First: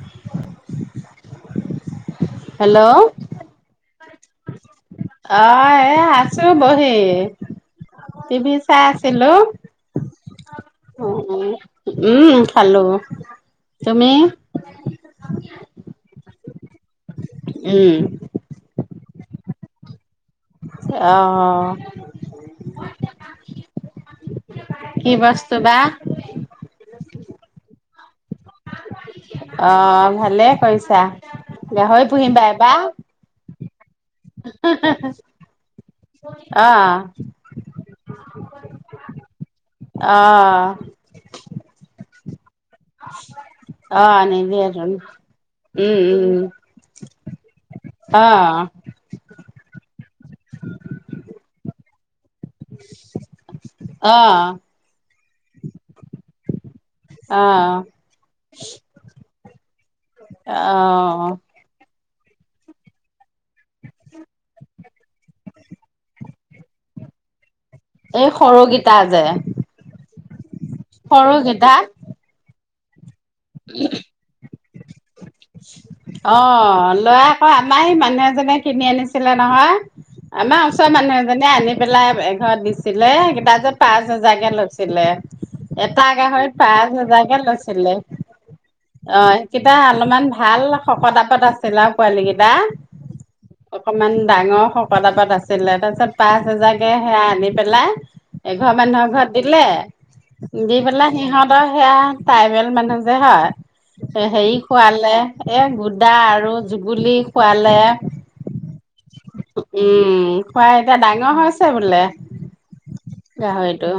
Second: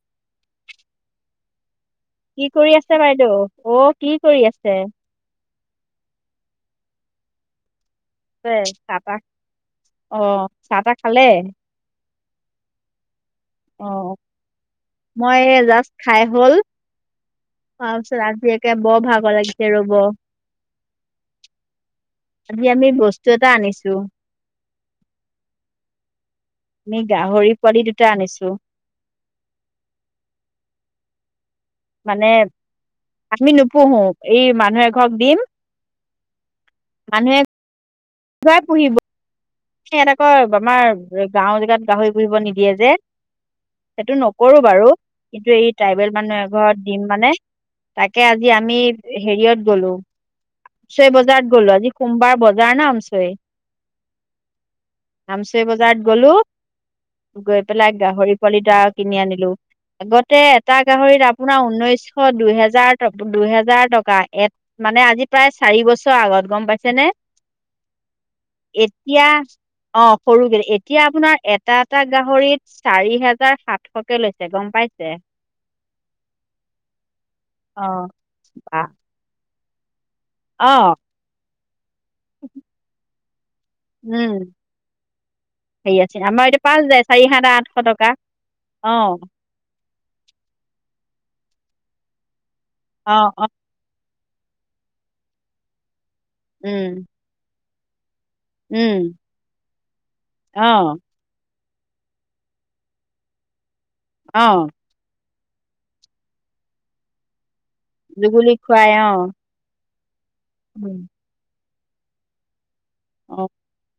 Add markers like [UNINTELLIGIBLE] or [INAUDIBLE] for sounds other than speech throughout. [INAUDIBLE] কি কৰি হেল্ল' আছে বাইদেউ, অ কি কৰি আছে। আহ আছো এ বহি টিভি চাই আছিলো। অঁ। চাহ তাহ খালে। উম খালো। অঁ তুমি মই এই জাষ্ট খাই হ'ল। উম [UNINTELLIGIBLE] ৰাতি একে বৰ ভাগৰ লাগিছে ৰ'ব। অ আজি আমি বস্তু এটা আনিছো। কি বস্তু বা। আমি গাহৰি পোৱালি দুটা আনিছো। অঁ ভালে। থৈছা। গাহৰি মানে পুহিবা এইবা আমি নোপোহো, এই মানুহ এঘৰক দিম। অ মানুহে [UNINTELLIGIBLE] [UNINTELLIGIBLE] অ আমাৰ গাওঁ জেগাত গা [UNINTELLIGIBLE] দিয়ে যে, অ সেইটো নকৰো নিদিয়ে বাৰু। তোন কিন্তু এই উম ট্ৰাইবেল উম মানুহ এঘৰত দিম মানে, তাকে অ আজি আমি হেৰিয়ত গলো, ছয় বজাৰত গলো আজি সোমবাৰ বজাৰ নে [UNINTELLIGIBLE] অ আামচৰি বজাৰত গলো, অ গৈ পেলাই গাহৰি পোৱালিটা কিনি আনিলো। আগতে অ এটা গাহৰিত আপোনাৰ উন্নৈচ [UNINTELLIGIBLE] দুইহেজাৰ ট দুহেজাৰ টকা, এত মানে আজি প্ৰায় চাৰি বছৰ আগত, গম পাইছেনে? এই সৰুকেইতা এতিয়া যে অ', সৰুগে, এতিয়া আপোনাৰ সৰুকেইটা এটা এটা গাহৰিত চাৰি হেজ [UNINTELLIGIBLE] সাতশকে লৈছে গম পাইছে। [UNINTELLIGIBLE] অ', লৰা আকৌ, আমাৰ অ হে মানুহ এজনে বা কিনি আনিছিলে নহয়। আমাৰ অ ওচৰৰ মানুহ এজনীয়ে আনি‌ পেলাই এঘৰত দিছিলে। দাৰ্জত পাঁচ উম হোজাৰকে লৈছিলে, হেৰি এটা আছে আমাৰ গাহৰিত এতিয়া পাঁচ যায় চাৰি হেজাৰকে সাত আঠশ লৈছিলে, টকা অ', সেইকেইটা অলপমান ভা ভাল শকত আবত আছিল আৰু পোৱালি কেইটা। অ' অ' ইমান ডাঙৰ শকত আবত আছিলে, তাৰপিছত পাঁচ হাজাৰ কে উম সেয়া আনি পেলাই এঘৰ মানুহৰ উম ঘৰত দিলে, অ দি পেলাই সিহঁত তাৰপৰা সেয়া ট্ৰাইবেল মানুহ যে হা অ এ-হেৰি খোৱালে এ, গুদা আৰু যুগুলি খুৱাল যুগুলি খুৱাই অ'। উম। খোৱাই এতিয়া উম, ডাঙৰ হৈছে। তাতে বোলে। অ, গাহৰিটো।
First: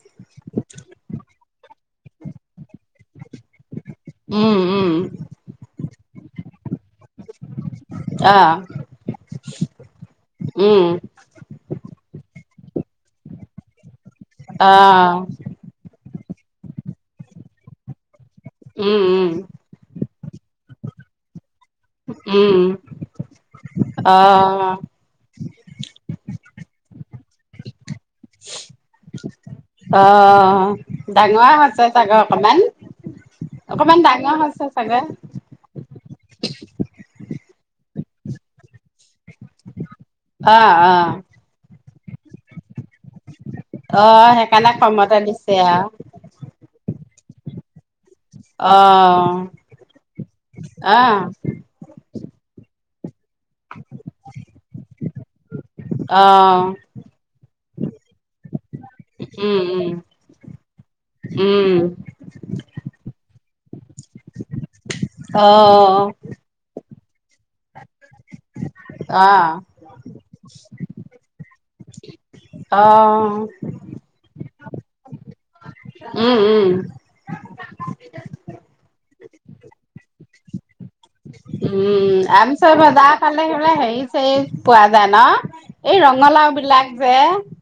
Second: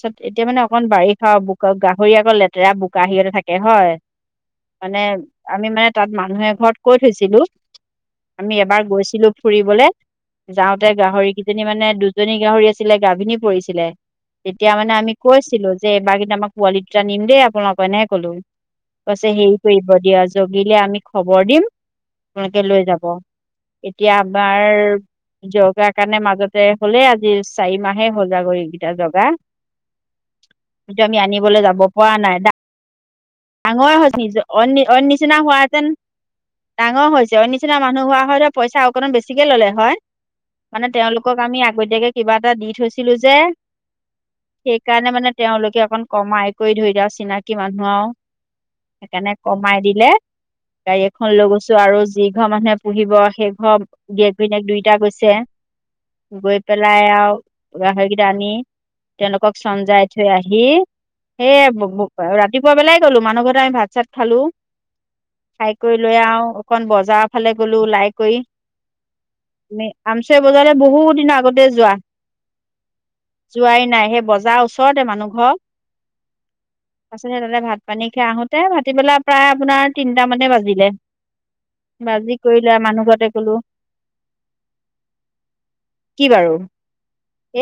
তাৰছত এতিয়া মানে অকণ বাৰিষা ব ক গাহৰি আকৌ লেতেৰা বোকা সিহঁতে থাকে হয়। উম উম মানে আমি মানে তাত মানুহে ঘৰত কৈ থৈছিলো আহ আমি এবাৰ গৈছিলো ফুৰিবলে উম যাওঁতে গাহৰি কেইজনী মানে দুজনী গাহৰি আ ছিলে গাভিনী পৰিছিলে। তেতিয়া মানে আহ আমি কৈছিলো যে এইবাৰ কিন্তু আমাক পোৱালি দুটা নিম দেই আপোনালোকৰ এনেকে কলো। উম পিছে উম হেৰি কৰিব দিয়া জগিলে আমি খবৰ দিম। উম লোকে লৈ যাব। এতিয়া আমাৰ আহ জৰকাৰ কাৰণে মাজত [UNINTELLIGIBLE] হ'লেই আজি। চাৰি মাহে সজাগ কৰিকেইটা জগা। আহ কিন্তু, আমি ডাঙৰ আনিবলৈ যাব হৈছে পৰা চাগে নাই। অকমান ডাঙৰ অকমান ডাঙৰ হৈছে, অইন চাগে। নিচিনা হোৱাহেতেন ডাঙৰ হৈছে। তেওঁৰ নিচিনা মানুহ হোৱা হ'লে পইচা আও অকমান বেছিকে ল'লে হয়। অ মানে অ তেওঁলোকক আমি আগতীয়াকে কিবা এটা দি থৈছে। ছিলো যে অ সেইকাৰণে কমতে মানে দিছে তেওঁলোকে আও অকণ কমাই কৰি ধৰি দিয়ে। চিনাকি মানুহ আও। অ সেইকাৰণে কমাই দিলে, গাড়ী আহ এখন লৈ গৈছো আৰু যি ঘৰ মানুহে পুহিব সেইঘৰৰ গিৰিয়েক ঘৈণীয়েক দুয়োটা গৈছে, অ গৈ পেলাই আৰু গাহৰিকেইটা আনি তেওঁলোকক উম উম চমজাই থৈ আহি, সেই উম ব বু ৰাতিপুৱা বেলাই ছলো মানুহ ঘৰতে আমি ভাত-চাত খালো। অ খাই কৰি লৈ আও অকণ বজ যাৰ ফালে গ'ল। লাই কৰি, আহ আমচৰি বজাৰত বহু দিনৰ আগত দে যোৱা। অ যোৱাই নাই সেই বজাৰ ওচ ওচৰতে মানুহ ঘৰ। উম, উম। [UNINTELLIGIBLE] বেলা প্ৰায় আপোনাৰ তিনটা মানেই বাজিলে। উম, বাজি কৰি আমচৈ লৈ মানুহ বজাৰৰ ঘৰতে ফালে গ'লো সেইবিলাক হেৰি-চেৰী পোৱা যায় ন, এই কি বাৰু ৰঙালাও বিলাক যে,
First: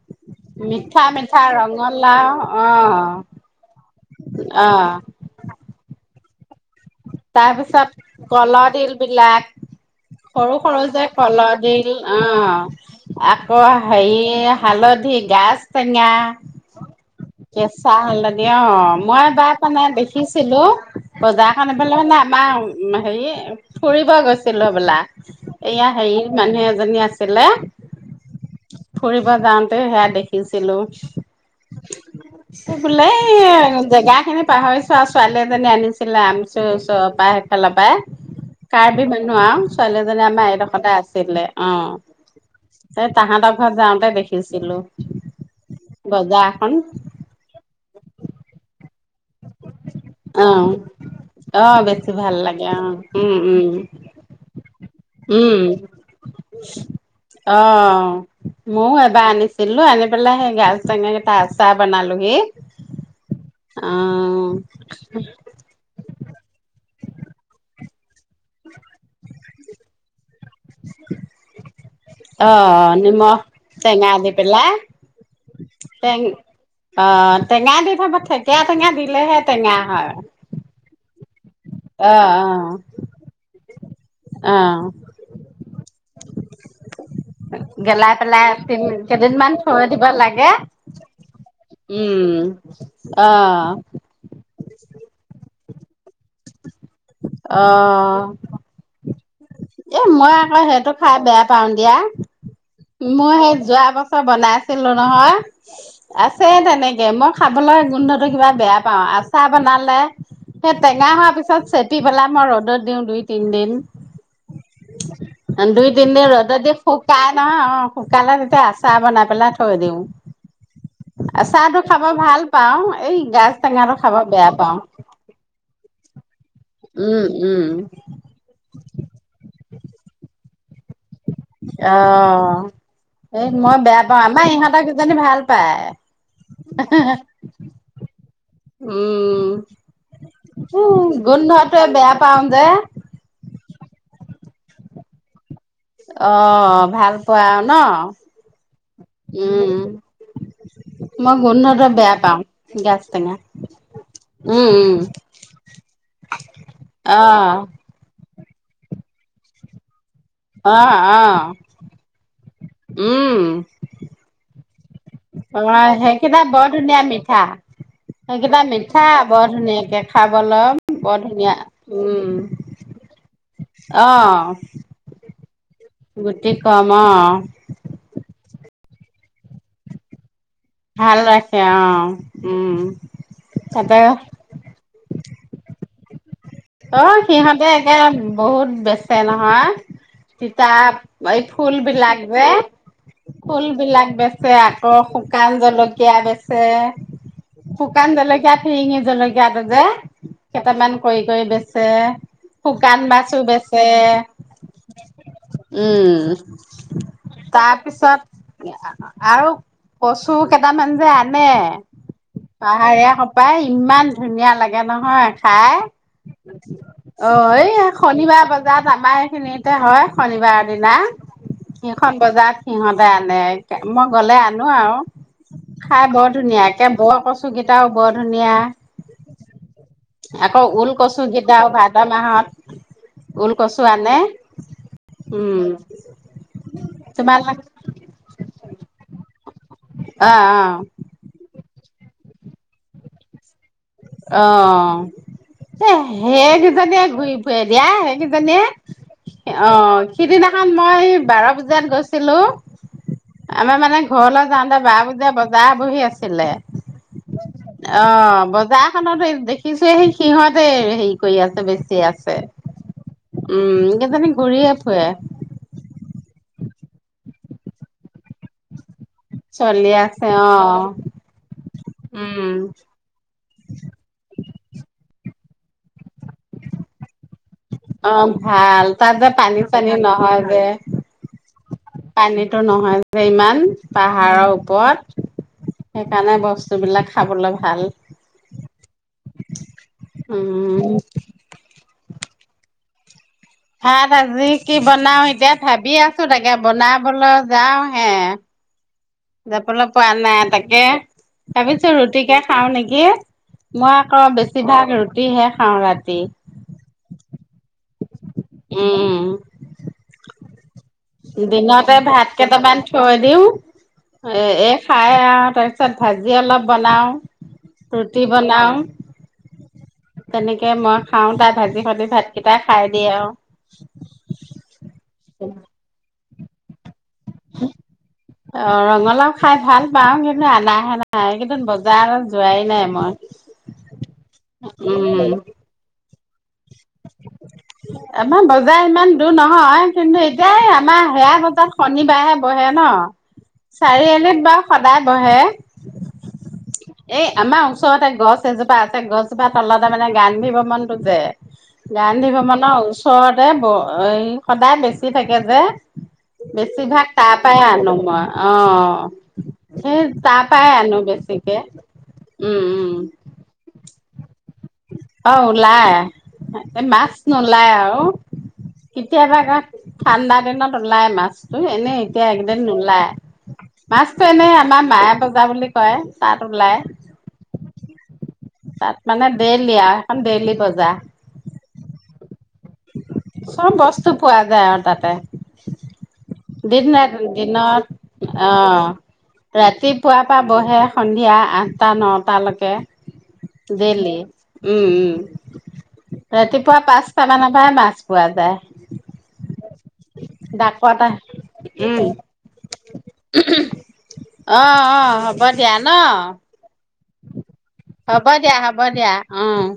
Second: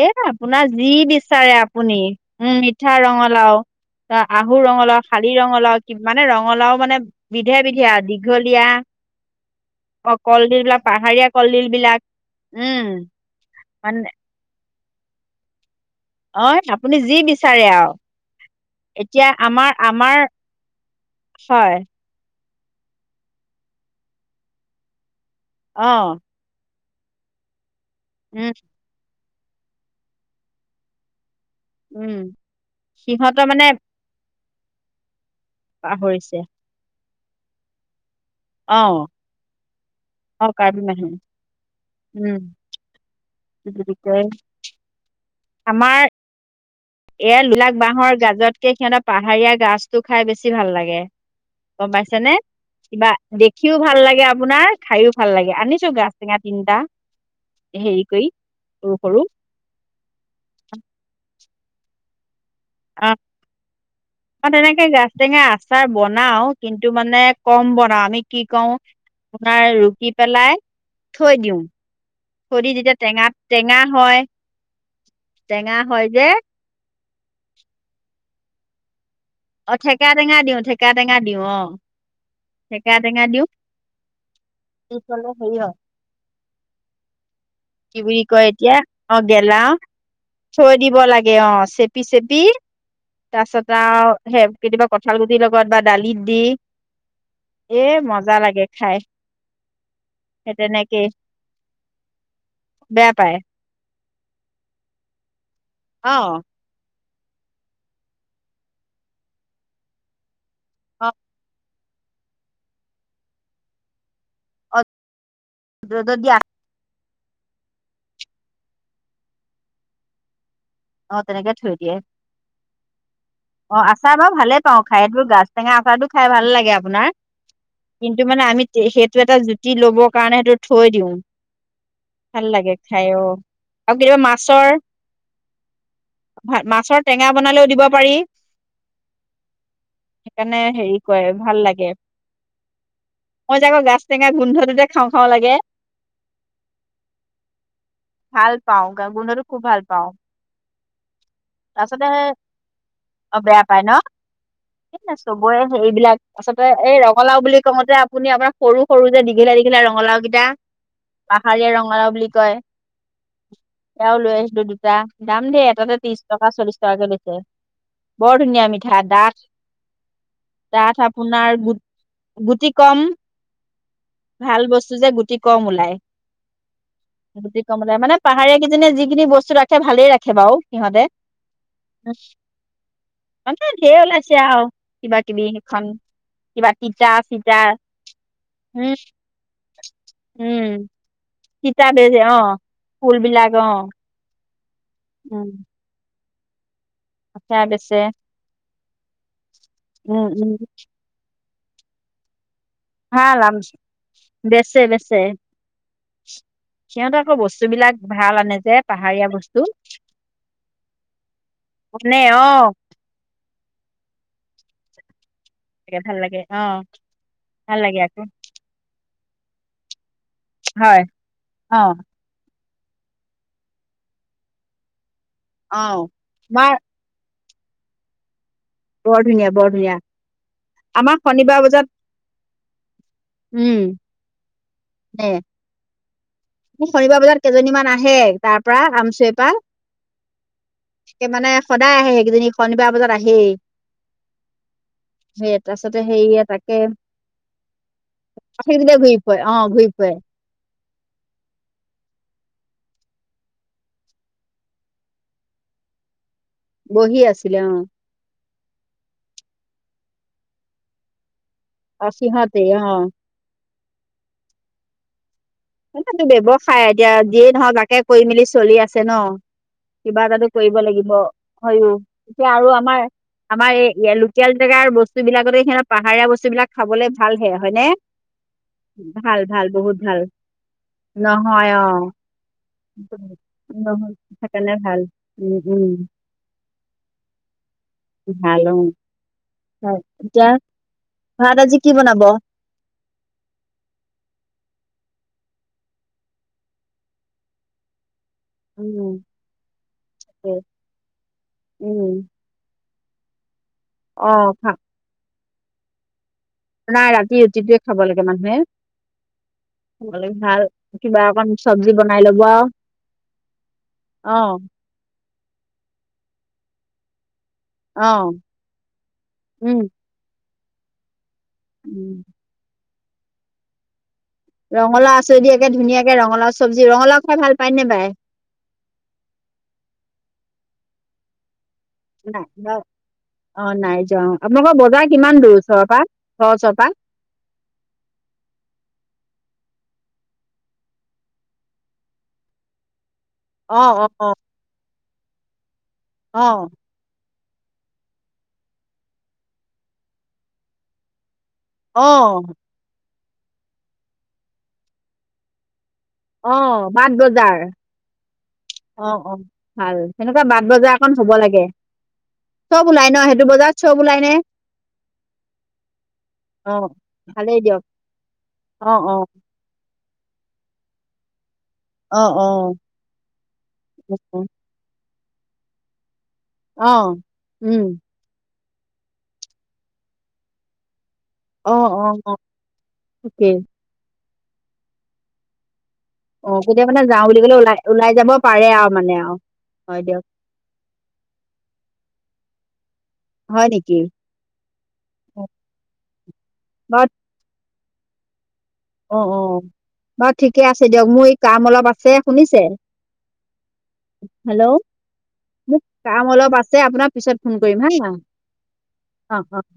এ আপোনাৰ যি মিঠা-মিঠা বিচাৰে আপুনি ৰঙালাও, উম মিঠা অ', অ'। হেৰি ৰঙালাও, কি মানে, ৰঙালাও মানে বিধে বিধে আৰু তাৰপিছত দীঘলীয়া কলৰডিল বিলাক, অ কলডিল বিলাক সৰু-সৰু যে পাহাৰীয়া কলডিল কলৰডিল, বিলাক উম অ', আকৌ মানে হেৰি হালধী, গাঁজ টেঙা, অ আপুনি যি বিচাৰে আৰু কেঁচা হালধি, অ', মই এতিয়া এবাৰ আমাৰ মানে আমাৰ দেখিছিলোঁ, বজাৰখন হয় আমাৰ হেৰি, ফুৰিব গৈছিল হবলা। এয়া, হেৰি অ মানুহে [UNINTELLIGIBLE] আছিলে। উম। ফুৰিব যাওঁতে সেয়া দেখিছিলোঁ। উম বোলে সিহঁতৰ মানে এই জেগা খিনি [UNINTELLIGIBLE] ছোৱালী এজনী আনিছিলে, পাহৰিছে আমি [UNINTELLIGIBLE] সেফালৰ পায়। অ কাৰ্বি মানুহ আৰু। ছোৱালীজনী অ আমাৰ কাৰ্বি এইডোখৰতে মানুহ আছিলে উম অ'। সেই তাহাতৰ কি ঘৰত বুলি যাওঁতে কয় দেখিছিলো, আমাৰ গজা [UNINTELLIGIBLE] এয়া লোলাক বাঁহৰ গাজতকে সিহঁতক পাহাৰীয়া গাজটো খাই অ বেছি ভাল লাগে। অ গম বেছি পাইছেনে, ভাল লাগে অ কিবা উম উম দেখিওঁ ভাল লাগে আপোনাৰ, খাইওঁ ভাল লাগে, উম আনিছো গাজ টেঙা তিনিটা অ হেৰি কৰি, ময়ো সৰু এবাৰ সৰু। আনিছিলো আনি পেলাই সেই গাজ টেঙা [UNINTELLIGIBLE] বনালোহি। [UNINTELLIGIBLE] অ ম তেনেকে গাজ টেঙা আচাৰ বনাওঁ, কিন্তু টো মানে কম বনাওঁ আমি কি কৰো, তোমাৰ ৰুটিত পেলাই থৈ দিওঁ, অ থৈ দি যেতিয়া টেঙা নিমখ টেঙা হয় দি পেলাই টেঙা হয় টেং যে অ' টেঙা দি থ পঠাক [INAUDIBLE] অ' ঠেকেৰা টেঙা দিওঁ ঠেকে চকা টেঙা দিওঁ অ' ঠেকেৰা টেঙা দিওঁ, অ দি পেলাই হেৰি হয়। কি গেলাই বুলি পেলাই কয়, এতিয়া তিন অ' কেইদিনমান গেলাওঁ থৈ দিব লাগে থৈ দিব লাগে অ' চেপি উম চেপি অ তাৰপাছত আৰু সেই কেতিয়াবা কঁঠাল গুটিৰ লগত বা দালিত দি অ এ মজা লাগে খাই। এ মই সেই আকৌ সেইটো তেনেকে খাই বেয়া পাওঁ দিয়া। বেয়া মই পায় সেই যোৱা ৱা বছৰ বনাইছিলো নহয় অ আছে তেনেকে কে মই খাবলৈ গোন্ধটো কিবা বেয়া পাওঁ আচাৰ বনালে। সেই অ টেঙা হোৱাৰ পিছত চে পি পেলাই মই ৰ'দত দিওঁ দুই তিনিদিন। অ দুই তিনদিন ৰ'দত দি খুব তাত অ', অ' শুকালে তেতিয়া আচাৰ বনাই পেলাই থৈ দিওঁ। অ তেনেকে থৈ আচাৰটো দিয়ে খাব ভাল পাওঁ, এই গাজ অ টেঙাটো আচাৰ খাব বাৰু বেয়া ভালে পাওঁ। খাই এইটো গাজ টেঙা আচাৰ টো খাই ভাল লাগে আপোনাৰ উম উম কিন্তু মানে আমি সেইটো এটা জুতি ল'বৰ কাৰণে সেইটো থৈ দিওঁ ভাল অ' লাগে খাই অ সেই মই বেয়া পাওঁ, আমাৰ ইহঁতৰ কেইজনী ভাল পায়। হয়, মাছৰ টেঙা বনালেও দিব পাৰি উম, সেইকাৰণে হেৰি উম কৰে ভাল গোন্ধটোৱে লাগে বেয়া পাওঁ যে? মই যে আকৌ গাজ টেঙা গোন্ধটোতে খাওঁ খাওঁ লাগে। অ' ভাল পোৱা ন ভাল পাওঁ, গা গোন্ধটো খুব উম ভাল পাওঁ, মই গোন্ধটো তাৰপাছতে বেয়া পাওঁ গাজ টেঙা অ' বেয়া পাই ন? উম উম চবৰে হেৰিবিলাক আচলতে এই অ ৰঙালাও বুলি কওঁতে আপুনি আমাৰ সৰু সৰু যে দীঘিলা দীঘিলা ৰঙলাও কি তা, অ অ পাহাৰীয়া ৰঙালাও বুলি কয় উম। [UNINTELLIGIBLE] দাম দেই অ' এটাতে ত্ৰিশ সেইকেইটা টকা বৰ চল্লিশ ধুনীয়া টকাকে লৈছে মিঠা বৰ সেইকেইটা ধুনীয়া মিঠা ডাঠ বৰ ধুনীয়াকে খাব লম ডাঠ বৰ আপোনাৰ ধুনীয়া গু উম, গুটি কম ভাল অ'। বস্তু যে গুটি কম ওলাই গুটি ক'ম অ'। গুটি কমলা মানে পাহাৰীয়া কেইজনীয়ে যিখিনি বস্তু ৰাখে ভালেই ৰাখে বাৰু। সিহঁতে, ভাল ৰাখে অ উম মানে ঢেৰ তাতে ওলাইছে আৰু কিবা কিবি সেখন। অ' সিহঁতে একে বহুত উম বেচে নহয় তিতা উম এই ফুল বিলাক যে। ফুল বিলাক অ'। ছে আ কৌ উম শুকান জলকীয়া বেছ যে সেয়া বেচে শুকান জলকীয়া ফিৰিঙি জলকীয়াটো যে উম উম কেইটামান কৰি। গৈ বেচে। শুকান মাছো ভাল আম বেচে বেচে বেচে উম সিহঁতৰ আকৌ বস্তু বিলাক তাৰপিছত ভাল আনে যে পাহাৰীয়া আৰু বস্তু কচু কেইটামান যে আনে আনে অ পাহৰীয়াসপা সপাই ইমান ধুনীয়া লাগে। তে নহয়। হা ভাল লাগে অ অ' এই ভাল লাগে আকৌ শনিবাৰ বজাত আমাৰ। সেনে এটা হয়। শনিবাৰৰ দিনা হয় অ সিখন বজাত। সিহঁতে আনে মই গলে আনো আৰু। অ খাই বৰ ধুনীয়া আমাৰ একে বৰ কষ্ট। চুকেইটাও বৰ ধুনীয়া। বৰ ধুনীয়া বৰ ধুনীয়া আমাৰ শনিবাৰ গতাও বজাত ভাত মাহত। ওল উম কচু আনে নে উম। শনিবাৰ বজাত তোমালোক কেইজনীমান আহে তাৰ পৰা আমচুৱপ অহ অহ [INAUDIBLE] সদায় আহে সেইজনিনী শনিবাৰ বজাত আহেয়ে অ' এ তাৰপিছতে হেৰিয়ে তাকে সেইকেইজনীয়ে ঘূৰি ফুৰে দিয়া সেইকেইজনীয়ে ঘূৰি ফুৰে অ ঘূৰি ফুৰে সিদিনাখন মই বাৰ পুজাত গৈছিলো আমাৰ মানে ঘৰলৈ যাওঁতে বাৰ পূজিয় বজাৰ বহি আছি বহি আছিলে অ অ খানতে দেখিছো সেই সিহঁতে হেৰি কৰি আছে। বেছি অ আছে সিহঁতে অ উম কেইজানী ঘূৰি স [UNINTELLIGIBLE] টো ব্যৱসায় এতিয়া দিয়ে নহক বাকে কৰি মেলি চলি আছে। ন চলি কিবা আছে এটাটো অ কৰিব লাগিব হয় এতিয়া উম আৰু আমাৰ আমাৰ এই লোকেল জেগাৰ বস্তু বিলাকতে সে পাহাৰীয়া বস্তুলাক খাব ভাল হে অ' ভাল তাত যে পানী চানী বহুত ভাল নহয়। যে নহয় অ পানীটো নহয় যে ইমান নহয় পাহাৰৰ সেইকাৰণে ভাল ওপৰত উম উম সেইকাৰণে বস্তুবিলাক খাবলৈ ভাল। ভাল অ হয় এতিয়া উম ভাত আজি কি বনাব। [INAUDIBLE] ভাত আজি কি বনাওঁ এতিয়া ভাবি আছো তাকে বনাবলৈ যাওঁ হে। উম যাবলৈ পোৱা নাই তাকে ভাবিছো উম ৰুটিকে খাওঁ নেকি? মই আকৌ অ ভা বেছিভাগ ৰুটিহে খাওঁ ৰাতি। নাই ৰাতি ৰুতিটোয়ে খাব লাগে মানুহে, উম, খাব লৈ ভাল কিবা অকণ চব্জি দিনতে বনাই ভাত ল'ব আৰু কেইটামান থৈ দিওঁ, অ' এ-এ খাই আৰু তাৰপিছত ভাজি অলপ বনাওঁ ৰুটি অ', বনাওঁ, উম তেনেক [UNINTELLIGIBLE] খাওঁ তাই ভাজিসৈতে উম ভাতকেইটা খাই এওঁ ৰঙলাউ আছে যদি একে ধুনীয়াক কে ৰঙালাওৰ চবজি, ৰঙালাও খাই ভাল পায় নে বাই? অ', ৰঙালাও খাই ভাল পাওঁ, কিন্তু অনাহে নাই ই, এইকেইদিন বজ নাই, অ', নাই যোৱা অ', আপোনালোকৰ বজাৰ উম কিমান দূৰ ওচৰৰ পৰা? ঘৰৰ ওচৰৰ পৰা? আমাৰ বজাৰ ইমান দূৰ নহয় কিন্তু এতিয়া আমাৰ সেয়া বজাৰ শনিবাৰেহে বহে ন। অ' অ' অ' চাৰিআলিত বাৰু সদায় বহে, অ' এ আমাৰ ওচৰতে গছ এজোপা আছে, গছজোপাৰ তলতে মানে গান্ধী ভৱনটো যে গান্ধী অ' ভৱনৰ ওচ ওচৰতে ব এই সদায় বেছি থাকে যে। অ' বেছিভাগ বাট তাৰ পৰাই বজাৰ, আনো মই অ অ' অ' সেই ভাল তাৰ সেনেকুৱা বাট পৰাই আনো বজাৰ এখন হ'ব বেছিকে লাগে, উম চব উম ওলাই ন সেইটো বজাৰত চব ওলাই নে? অ' ওলাই, এ অ', মাছ ভালেই নোলায় দিয়ক। আৰু অ', অ', কেতিয়াবা কা ঠাণ্ডা দিনত ওলাই মাছ। ধুই এনেই অ', এতিয়া একদিন অ', নোলাই। মাছতো অ', এনে আমাৰ মায় জা বুলি কয়। তাত ওলাই অ' উম তাত মানে ডেইলি আৰু এখন ডেইলি বজাৰ। অ' অ' ঠিকেই। চব বস্তুত পোৱা যায় আৰু তাতে। অ', দিন কেতিয়া মানে নাই যাওঁ বুলি ক'লে ওলাই দিনত ওলাই যাব পাৰে অহ আৰু মানে আৰু। হয় ৰাতিপুৱাৰ দিয়ক, পৰা বহে সন্ধিয়া আঠটা নটালৈকে হয় নেকি? দেইলি উম উম ৰাতিপুৱা বাৰু পাঁচটা মানত মাছ পোৱা যায়। অ' অ' বাৰু ঠিকে আছে ডাকত দিয়ক আহ মোৰ এই কাম অলপ উম আছে শুনিছে হেল্ল' অঁ অঁ হ'ব দিয়া মোক ন কাম অলপ আছে আপোনাক পিছত ফোন কৰিম হা। হ'ব দিয়া হ'ব দিয়া অ'।